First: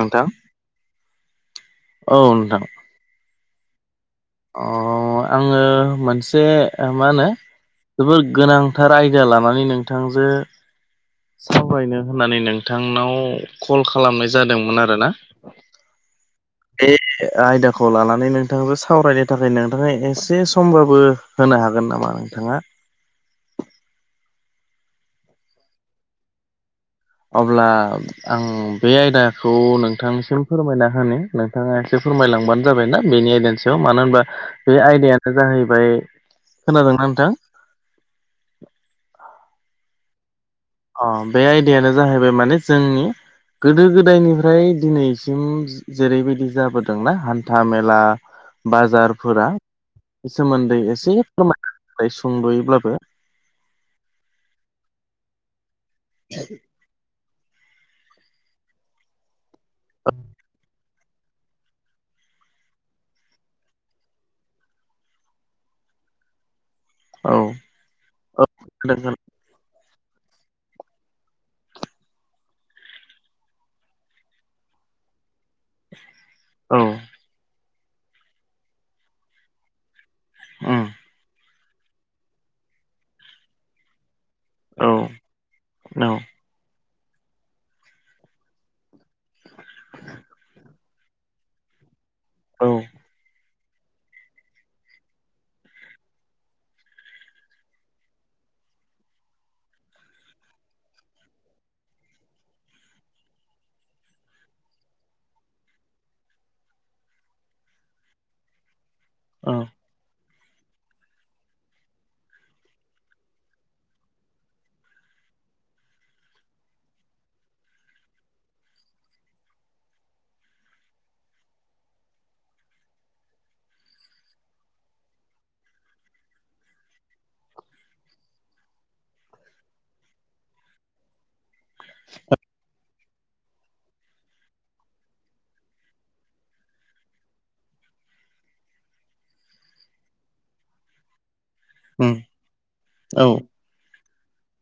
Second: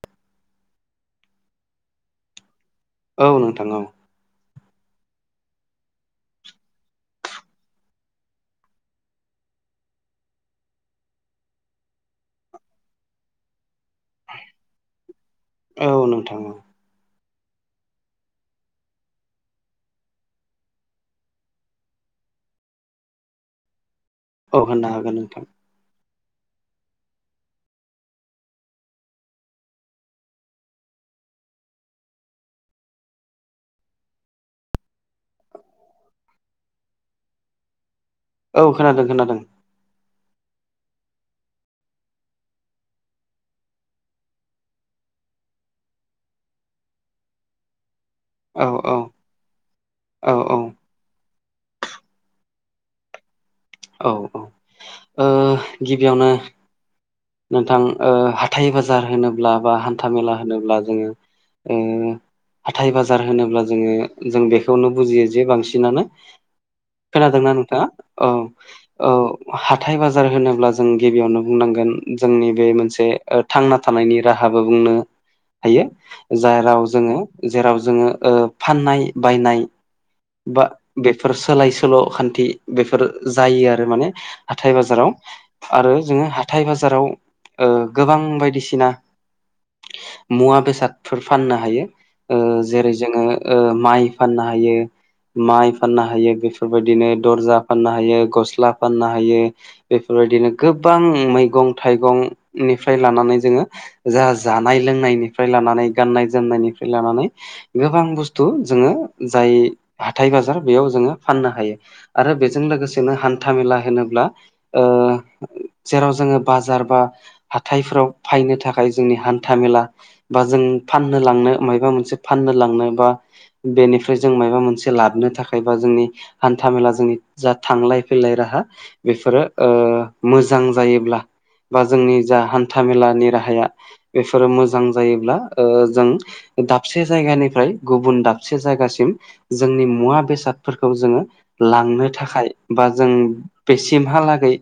नोंथां औ नोंथां औ नोंथां औ अ' आंङो मोनसे मा होनो जोबोर गोनांथार आयदा लानानै नोंथांजों सावरायनो होननानै नोंथांनाव कल खालामनाय जादोंमोन आरो ना। औ नोंथां [unintelligible] आयदाखौ लानानै नोंथाङाबो सावरायनो थाखाय नोंथाङा एसे समबाबो होनो हागोन नामा नोथांङा? औ होननो हागोन नोंथां। अब्ला आं बे आयदाखौ नोंथांनिसिम फोरमायना होनो नोंथाङा एसे फोरमायलांबानो जाबायना बेनि आयदानि सायाव मानो होनबा बे आयदायानो जाहैबाय खोनादोंना नोंथां? औ खोनादों खोनादों। अ बे आयदायानो जाहैबाय माने जोंनि गोदो-गोदायनिफ्राय दिनैसिम जेरैबायदि जाबोदोंना हान्था- मेला औ औ बाजारफोरा औ सोमोन्दै एसे फोरमायना होलाय सुंद'यैब्लाबो औ औ ओ गिबियावनो नोंथां हाथाइ -बाजार होनोब्ला बा हान्था- मेला होनोब्ला जोङो हाथाय- बाजार होनोब्ला जोङो जों बेखौनो बुजियो जे बांसिनानो औ खोनादोंना नोंथाङा औ औ हाथाइ- बाजार होनोब्ला जों गिबियावनो बुंनांगोन जोंनि बे मोनसे थांना थानायनि राहाबो बुंनो [inaudible] हायो औ जाराव जोङो जेराव जोङो फाननाय बायनाय बा उम बेफोर सोलाय- सोल' खान्थि बेफोर जायो आरो माने हाथाय औ बाजाराव आरो औ जोङो हाथाइ-बाजाराव गोबां बायदिसिना मुवा बेसादफोर फाननो हायो औ जेरै जोङो माइ फाननो हायो। माइ फाननो हायो बेफोरबायदिनो दरजा फाननो हायो, गस्ला फाननो हायो। बेफोरबायदिनो गोबां मैगं-थाइगंनिफ्राय लानानै जोङो जाहा जानाय-लोंनायनिफ्राय लानानै गाननाय-जोमनायनिफ्राय लानानै गोबां बुस्थु जोङो जाय औ हाथाय-बाजार बेयाव जोङो फाननो हायो आरो बेजों लोगोसेनो हान्था मेला होनोब्ला ओ [inaudible] जेराव जोङो बाजार बा हाथायफोराव फायनो थाखाय जोंनि हान्था मेला बा जों फाननो लांनो मायबा मोनसे फाननो लांनो बा बेनिफ्राय जों माबा मोनसे लाबोनो थाखाय बा जोंनि हान्था मेला जोंनि जा थांलाय फैलाय राहा बेफोरो मोजां जायोब्ला बा जोंनि जा हान्था मेलानि राहाया बेफोरो मोजां जायोब्ला जों दाबसे जायगानिफ्राय गुबुन दाबसे जायगासिम जोंनि मुवा बेसादफोरखौ जोङो लांनो उम थाखाय बा जों औ बेसिमहालागै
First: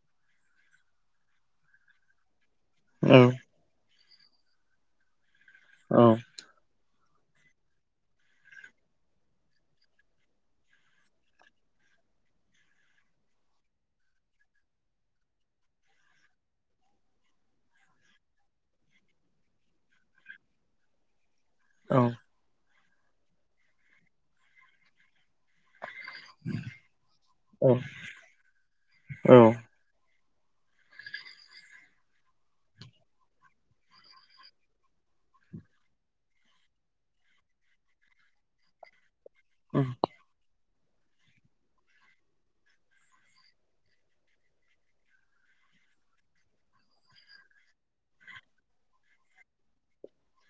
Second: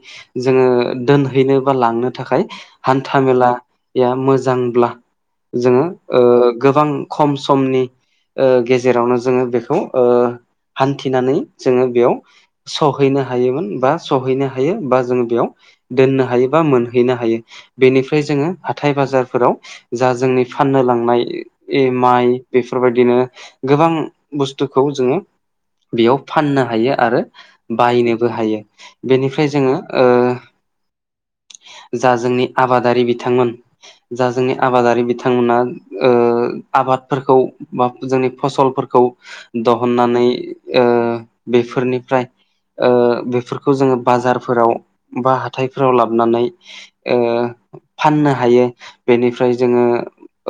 जोङो दोनहैनो बा लांनो थाखाय औ हान्था- मेला या मोजांब्ला जोङो गोबां खम समनि गेजेरावनो जोङो बेखौ हान्थिनानै जोङो बेयाव सहैनो हायोमोन बा सहैनो हायो बा जों बेयाव दोननो हायो बा मोनहैनो हायो। बेनिफ्राय जोङो हाथाय-बाजारफोराव जा जोंनि फाननो लांनाय औ माइ बेफोरबायदिनो गोबां बुस्थुखौ जोङो बेयाव फाननो हायो आरो औ बायनोबो हायो औ बेनिफ्राय फ्राय जोङो जा जोंनि आबादारि बिथांमोन जा जोंनि आबादारि बिथांमोना आबादफोरखौ बा जोंनि फसलफोरखौ उम दहुननानै बेफोरनिफ्राय बेफोरखौ जोङो बाजारफोराव बा हाथायफोराव लाबोनानै ओ फाननो हायो बेनिफ्राय जोङो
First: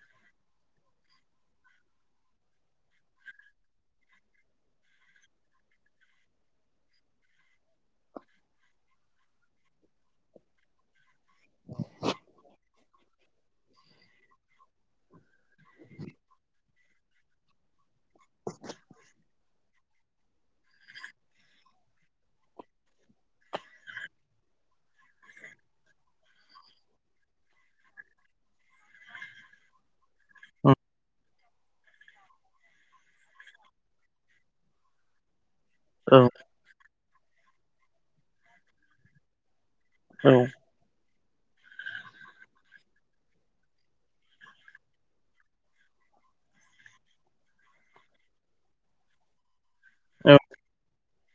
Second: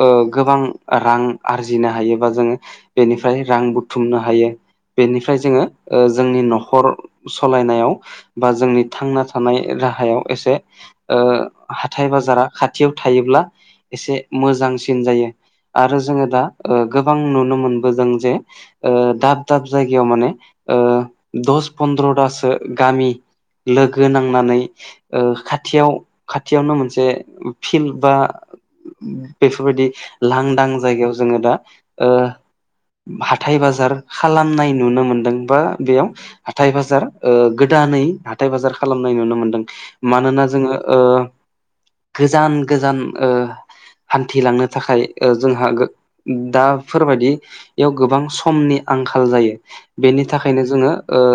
ओ गोबां रां आरजिनो हायो बा जोङो बेनिफ्राय रां बुथुमनो हायो। बेनिफ्राय जोङो ओ जोंनि न'खर सालायनायाव बा जोंनि थांना थानाय राहायाव एसे ओ हाथाय बाजारा खाथियाव थायोब्ला एसे मोजांसिन जायो। आरो जोङो दा ओ गोबां नुनो मोनबोदों जे ओ दाब दाब जायगायाव माने ओ दस पन्द्र'थासो गामि लोगो नांनानै ओ खाथियाव खाथियावनो मोनसे फिल बा बेफोरबायदि लांदां उम जायगायाव जोङो दा ओ हाथाय बाजार खालामनाय नुनो मोनदों बा बेयाव औ हाथाय बाजार ओ गोदानै हाथाय बाजार खालामनाय नुनो मोनदों। औ मानोना जोङो ओ गोजान गोजान ओ हान्थिलांनो थाखाय जोंहा दाफोरबायदि बेयाव गोबां समनि आंखाल जायो बेनि औ थाखायनो जोङो ओ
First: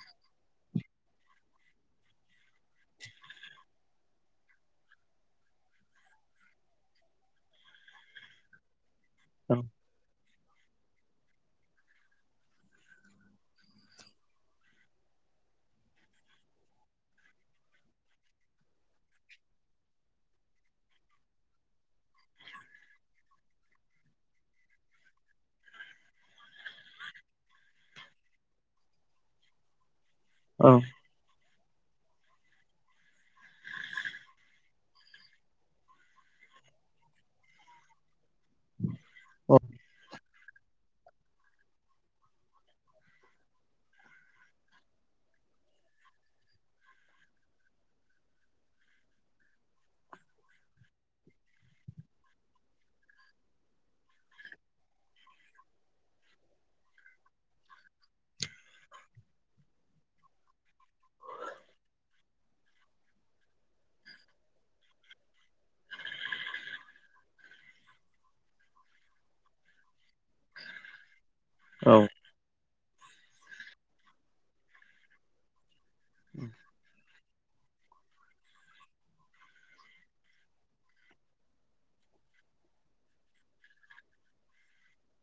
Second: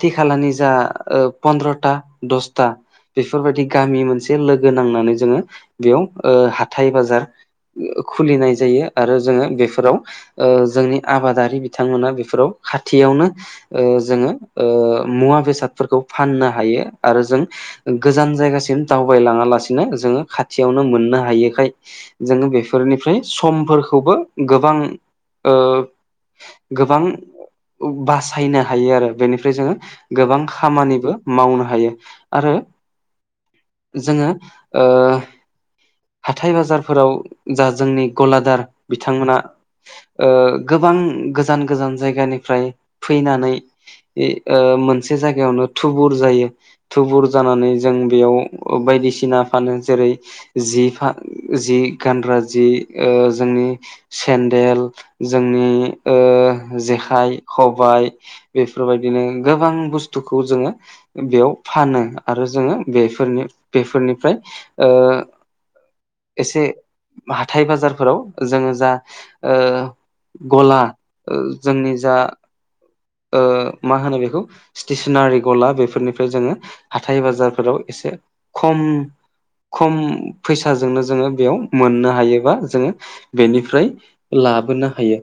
खाथि खालानि जा ओ पन्द्र'था दसथा बेफोरबायदि गामि मोनसे लोगो नांनानै जोङो बेयाव ओ हाथाय बाजार खुलिनाय जायो आरो जोङो बेफोराव ओ जोंनि आबादारि बिथांमोना बेफोराव खाथियावनो ओ जोङो ओ मुवा बेसादफोरखौ फाननो हायो आरो जों गोजान जायगासिम दावबायलाङा लासिनो जोङो खाथियावनो मोननो हायोखाय जोङो बेफोरनिफ्राय समफोरखौबो गोबां ओ गोबां बासायनो हायो आरो बेनिफ्राय जोङो गोबां खामानिबो मावनो हायो आरो जोङो ओ हाथाय बाजारफोराव जा जोंनि गलादार बिथांमोना ओ गोबां गोजान गोजान जायगानिफ्राय फैनानै ओ मोनसे जायगायावनो थुबुर जायो। थुबुर जानानै जों बेयाव बायदिसिना फानो जेरै जि फा जि गानग्रा जि ओ जोंनि सेन्देल जोंनि ओ जेखाइ, खबाइ बेफोर बायदिनो गोबां बुस्थुखौ जोङो बेयाव फानो आरो जोङो बेफोरनि बेफोरनिफ्राय ओ एसे हाथाय बाजारफोराव जोङो जा ओ गला जोंनि जा ओ मा होनो बेखौ स्टेसनारि गला बेफोरनिफ्राय जोङो हाथाय बाजारफोराव एसे खम खम फैसाजोंनो जोङो बेयाव मोननो हायोबा जोङो बेनिफ्राय लाबोनो हायो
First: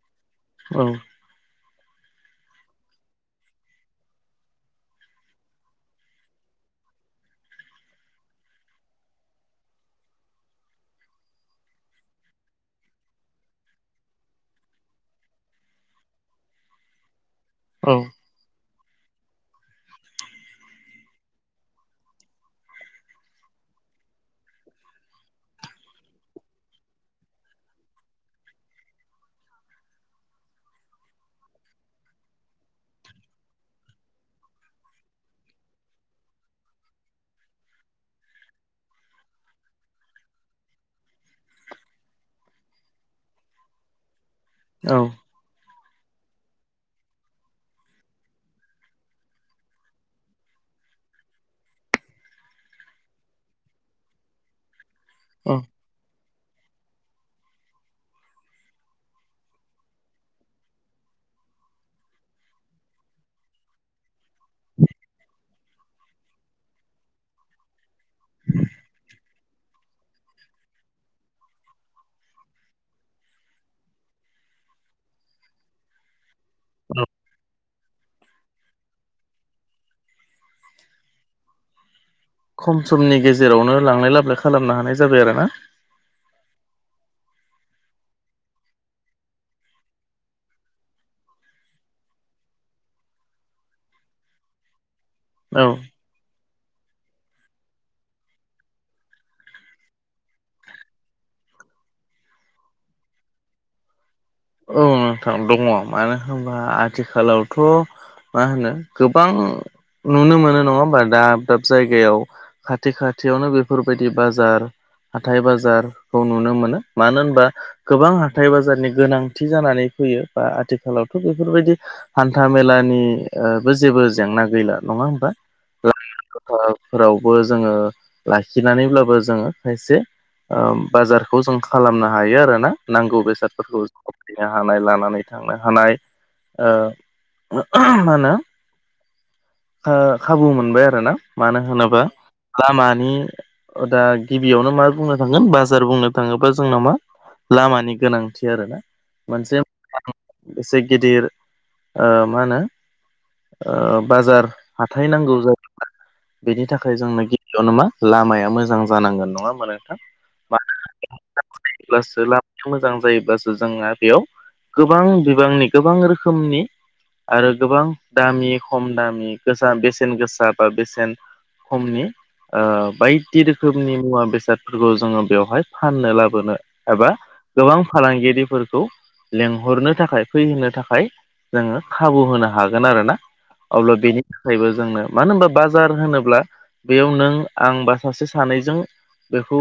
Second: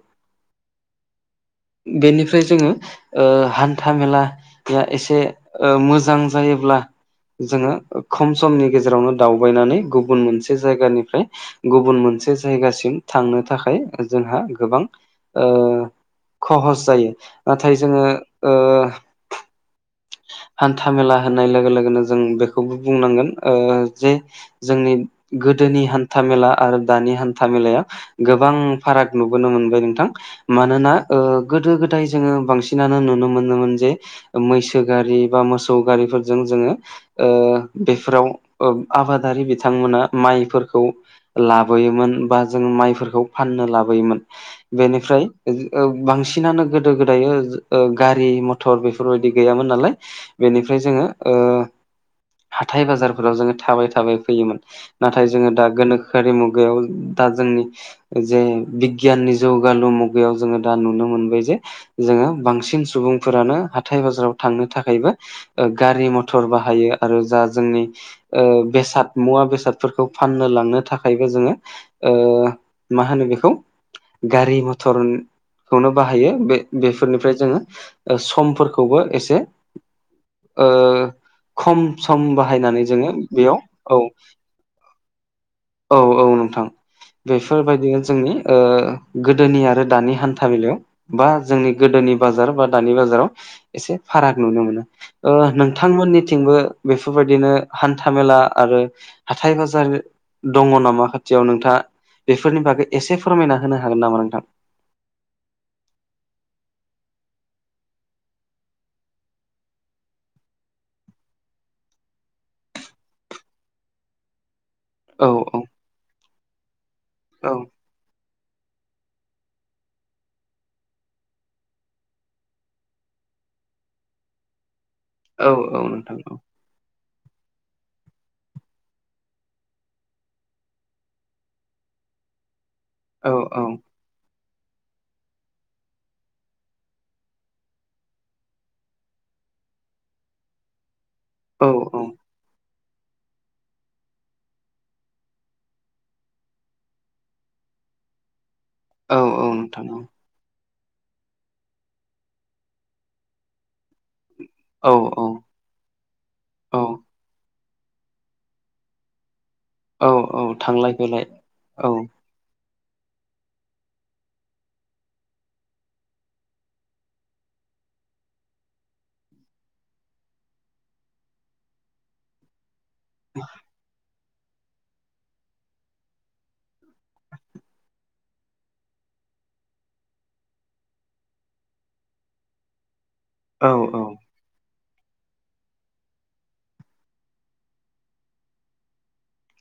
औ बेनिफ्राय जोङो ओ हान्था मेेलाया ओ एसे मोजां जायोब्ला जोङो खम समनि गेजेरावनो दावबायनानै गुबुन मोनसे जायगानिफ्राय गुबुन मोनसे जायगासिम थांनो थाखाय जोंहा गोबां ओ खहस जायो। नाथाय औ जोङो ओ हान्था मेला होननाय लोगो लोगोनो जों बेखौबो बुंनांगोन ओ जे जोंनि गोदोनि हान्था मेला आरो दानि हान्था मेलायाव गोबां फाराग नुबोनो मोनबाय नोंथां मानोना ओ गोदो-गोदाय जोङो बांसिनानो नुनो मोनोमोन जे मैसो गारि बा मोसौ गारिफोरजों जोङो ओ बेफोराव आबादारि बिथांमोना माइफोरखौ लाबोयोमोन बा जोंङो माइफोरखौ फाननो लाबोयोमोन। औ बेनिफ्राय ओ बांसिनानो गो गोदो गोदायो ओ गारि मथर बेफोरबायदि गैयामोन नालाय बेनिफ्राय जोङो ओ हाथथाय बाजारफोराव जोङो थाबायै थाबायै फैयोमोन। नाथाय जोङो दा गोनोखोआरि मुगायाव दा जोंनि जे बिगियाननि जौगालु मुगायाव जोङो दा नुनो मोनबाय जे जोङो बांसिन सुबुंफोरानो हाथाय बाजाराव थांनो थाखायबो ओ गारि मथर बाहायो आरो जा जोंनि ओ बेसाद मुवा बेसादफोरखौ फाननो लांनो थाखायबो जोङो ओ मा होनो बेखौ गारि मथर खौनो बाहायो बे बेफोरनिफ्राय जोङो समफोरखौबो एसे ओ खम सम खम बाहायनानै जोङो समनि बेयाव गेजेरावनो औ। लांलाय लाबोलाय खालामनो हानाय जाबाय आरो ना औ औ नोंथां। बेफोरबायदिनो जोंनि ओ गोदोनि आरो दानि हान्था मलाायाव बा जोंनि गोदोनि बाजार बा दानि बाजाराव एसे फाराग नुनो मोनो। ओ औ नोंथांमोननिथिंबो बेफोरबायदिनो हान्था मेला आरो हाथथाय बाजार दङ नामा खाथियाव नोंथाङा बेफोरनि बागै एसे फोरमायना होनो हागोन नामा नोंथां? सोनांथाव दङ मानो होनबा आथिखालावथ' मा होनो गोबां नुनो मोनो नङा होमबा दाब दाब जायगायाव खाथि खाथियावनो बेफोरबायदि बाजार औ हाथाय औ बाजारखौ नुनो मोनो मानो होनबा औ गोबां हाथथाय बाजारनि गोनांथि जानानै फैयो बा आथिखालावथ' बेफोरबायदि हान्था मेलानिबो ओ जेबो जेंना गैला नङा होम औ औ नोंथां औ फोरावबो जोङो लाखिनानैब्लाबो जोङो खायसे ओ बाजारखौ जों खालामनो हायो आरोना नांगौ औ औ बेसादफोरखौ। खनो हानाय लानानै थांनो हानाय ओ मा होनो ओ खाबु मोनबाय आरो ना मानो औ होनोबा लामानि ओ दा गिबियावनो मा बुंनो थांगोन बाजार बुंनो थाङोबा जोंना मा लामानि गोनांथि आरोना औ औ मोनसे नोंथां औ एसे गिदिर ओ मा होनो ओ बाजार औ हाथाय औ नांगौ जायो बेनि औ थाखाय जोंनो गिबियाव न मा लामाया मोजां जानांगोन नङा होमबा नों औ औ थांलाय फैलाय औ ब्लासो मोजां जायोबासो जोंहा बेयाव गोबां बिबांनि गोबां रोखोमनि आरो गोबां दामि खम दामि गोसा बेसेन गोसा बा बेसेन खमनि ओ बायदि रोखोमनि मुवा बेसाद फोरखौ जोङो बेवहाय फाननो लाबोनो एबा गोबां फालांगिरिफोरखौ लेंहरनो थाखाय फैहोनो थाखाय जोङो खाबु होनो हागोन आरोना। औ औ अब्ला बेनि थाखायबो जोंनो मानो होनबा बाजार होनोब्ला बेयाव नों आं बा सासे सानैजों बेखौ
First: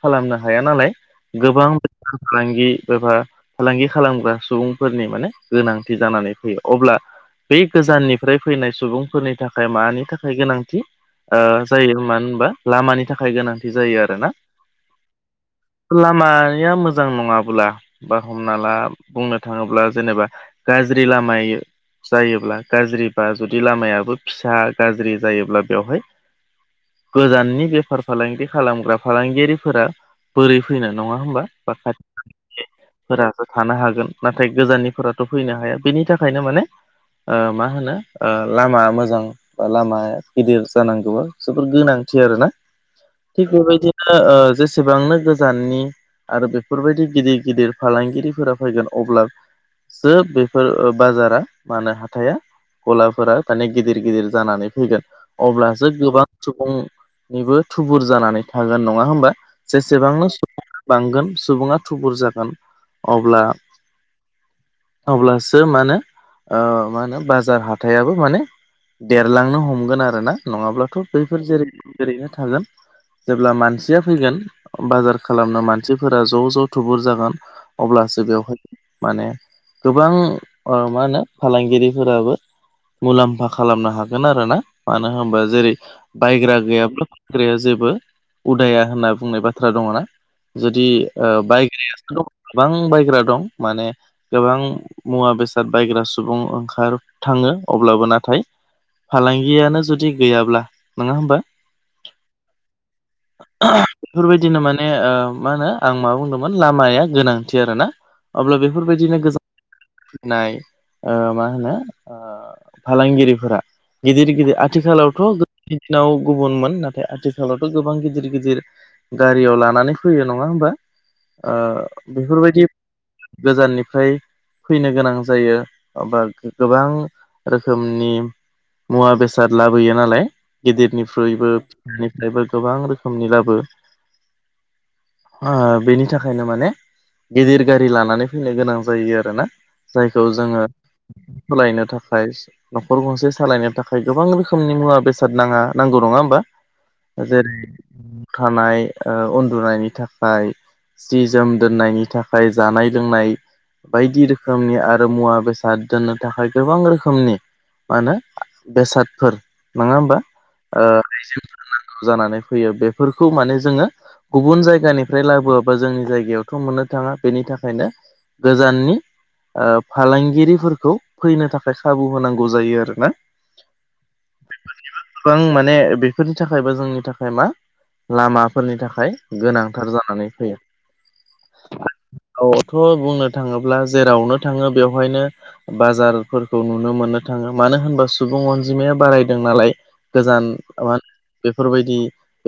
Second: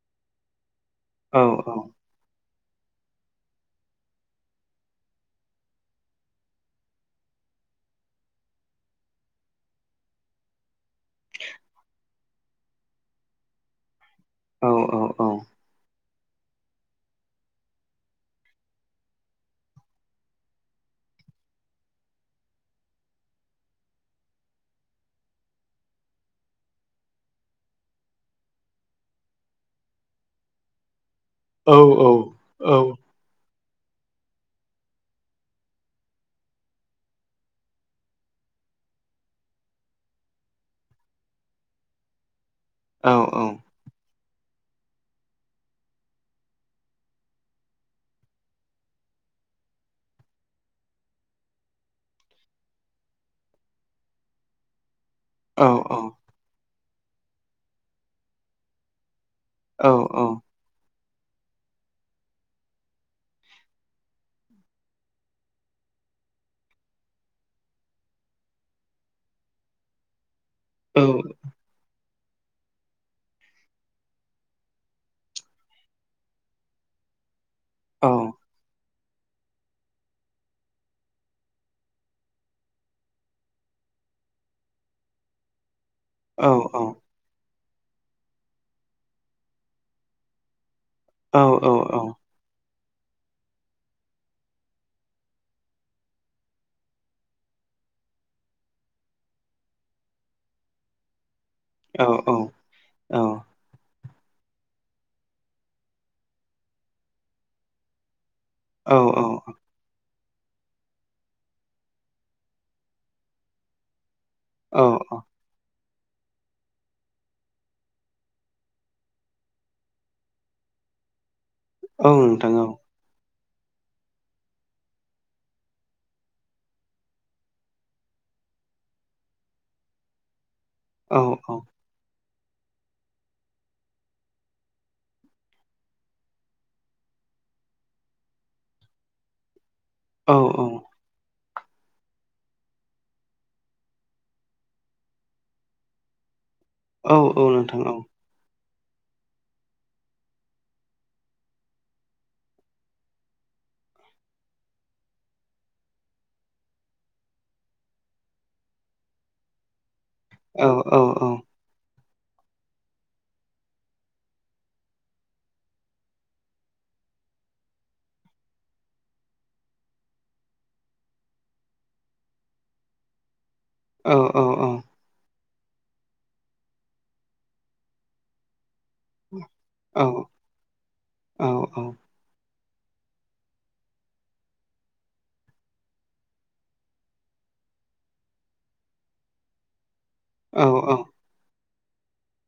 खालामनो हाया नालाय औ गोबां बे फालांगि एबा फालांगि खालामग्रा सुबुंफोरनि माने गोनांथि जानानै फैयो अब्ला बे गोजाननिफ्राय फैनाय सुबुंफोरनि थाखाय मानि थाखाय गोनांथि ओ जायो मानो होनबा लामानि थाखाय गोनांथि जायो आरोना। औ औ औ लामाया मोजां नङाब्ला बा हमना ला बुंनो थाङोब्ला जेनेबा गाज्रि लामाय जायोब्ला गाज्रि बाज जुदि लामायाबो फिसा गाज्रि जायोब्ला बेवहाय गोजाननि बेफार फालांगि खालामग्रा फालांगियारिफोरा बोरै फैनो नङा होमबा? बा औ खाथि औ औ। फोरासो थानो हागोन। नाथाय गोजाननिफोराथ' फैनो हाया, बेनि थाखायनो माने ओ मा होनो ओ लामा मोजां बा लामा गिदिर जानांगौआ जोबोर गोनांथि आरो ना। औ थिग बेबायदिनो ओ जेसेबांनो गोजाननि आरो बेफोरबायदि गिदिर गिदिर फालांगिरिफोरा फैगोन अब्ला सो बेफोर बाजारा मा होनो हाथाइया गलाफोरा माने गिदिर गिदिर जानानै फैगोन। औ अब्लासो गोबां सुबुंनिबो थुबुर जानानै थागोन नङा होमबा? औ जेसेबांनो सुबुं बांगोन सुबुङा थुबुर जागोन। अब्ला अब्लासो मा होनो ओ मा होनो बाजार हा थाइयाबो माने देरलांनो हमगोन आरोना। नङाब्लाथ' बैफोर जेरै ओरैनो थागोन। जेब्ला मानसिया फैगोन बाजार खालामनो मानसिफोरा ज' ज' थुबुर जागोन। अब्लासो बेवहाय माने गोबां ओ मा होनो फालांगिरिफोराबो मुलाम्फा खालामनो हागोन आरोना। मानो होनबा जेरै बायग्रा गैयाब्ला फानग्राया जेबो उदाया होनना बुंनाय बाथ्रा दङ' ना, जुदि ओ औ बायग्रायासो दं गोबां बायग्रा दं माने गोबां मुवा बेसाद बायग्रा सुबुं ओंखार थाङो। अब्लाबो नाथाय फालांगियानो जुदि गैयाब्ला नङा होमबा? औ औ औ। [unintelligible] बेफोरबायदिनो माने ओ मा होनो आं मा बुंदोंमोन लामाया गोनांथि आरोना। अब्ला बेफोरबायदिनो गोजान [unintelligible] नाय ओ मा होनो? ओ फालांगिरिफोरा गिदिर गिदिर औ औ आथिखालावथ' दिनाव गुबुनमोन नाथाय आथिखालावथ' गोबां गिदिर गिदिर गारियाव लानानै फैयो नङा होमबा? ओ नोंथां औ बेफोरबायदि गोजाननिफ्राय फैनो गोनां जायो अब्ला गोबां रोखोमनि मुवा बेसाद लाबोयो नालाय, औ औ गिदिरनिख्रुइबो निफ्रायबो गोबां रोखोमनि लाबो आं बेनि थाखायनो माने गिदिर गारि लानानै फैनो गोनां जायो आरोना। जायखौ औ औ जोङो सलायनो थाखा खाय न'खर गंसे सालायनो थाखाय गोबां रोखोमनि मुवा बेसाद नाङा नांगौ नङा होमबा? औ जेरै नोंथां औ थानाय ओ उन्दुनायनि थाखाय जि जोम दोननायनि थाखाय, जानाय लोंनाय बायदि रोखोमनि आरो मुवा बेसाद दोननो थाखाय गोबां रोखोम खोमनि मा होनो बेसादफोर नङा होमबा? औ ओ औ औ [unintelligible] नांगौ जानानै फैयो। बेफोरखौ माने जोङो गुबुन जायगानिफ्राय लाबोआबा जोंनि जायगायावथ' मोननो थाङा। बेनि थाखायनो गोजाननि ओ फालांगिरिफोरखौ फैनो थाखाय खाय खाबु होनांगौ जायो आरोना। ओ ओ अ। [unintelligible] गोबां माने बेफोरनि थाखाय बा जोंनि थाखाय मा लामाफोरनि थाखाय गोनांथार जानानै औ फैयो। औ [unintelligible] औ थ' बुंनो थाङोब्ला जेरावनो थाङो बेवहायनो बाजार फोरखौ नुनो मोननो थाङो मानो होनबा सुबुं अनजिमाया बारायदों नालाय। गोजान मा औ होनो? औ बेफोरबायदि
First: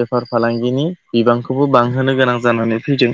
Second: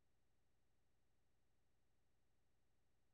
बेफार फालांगिनि बिबांखौबो बांहोनो गोनां जानानै फैदों।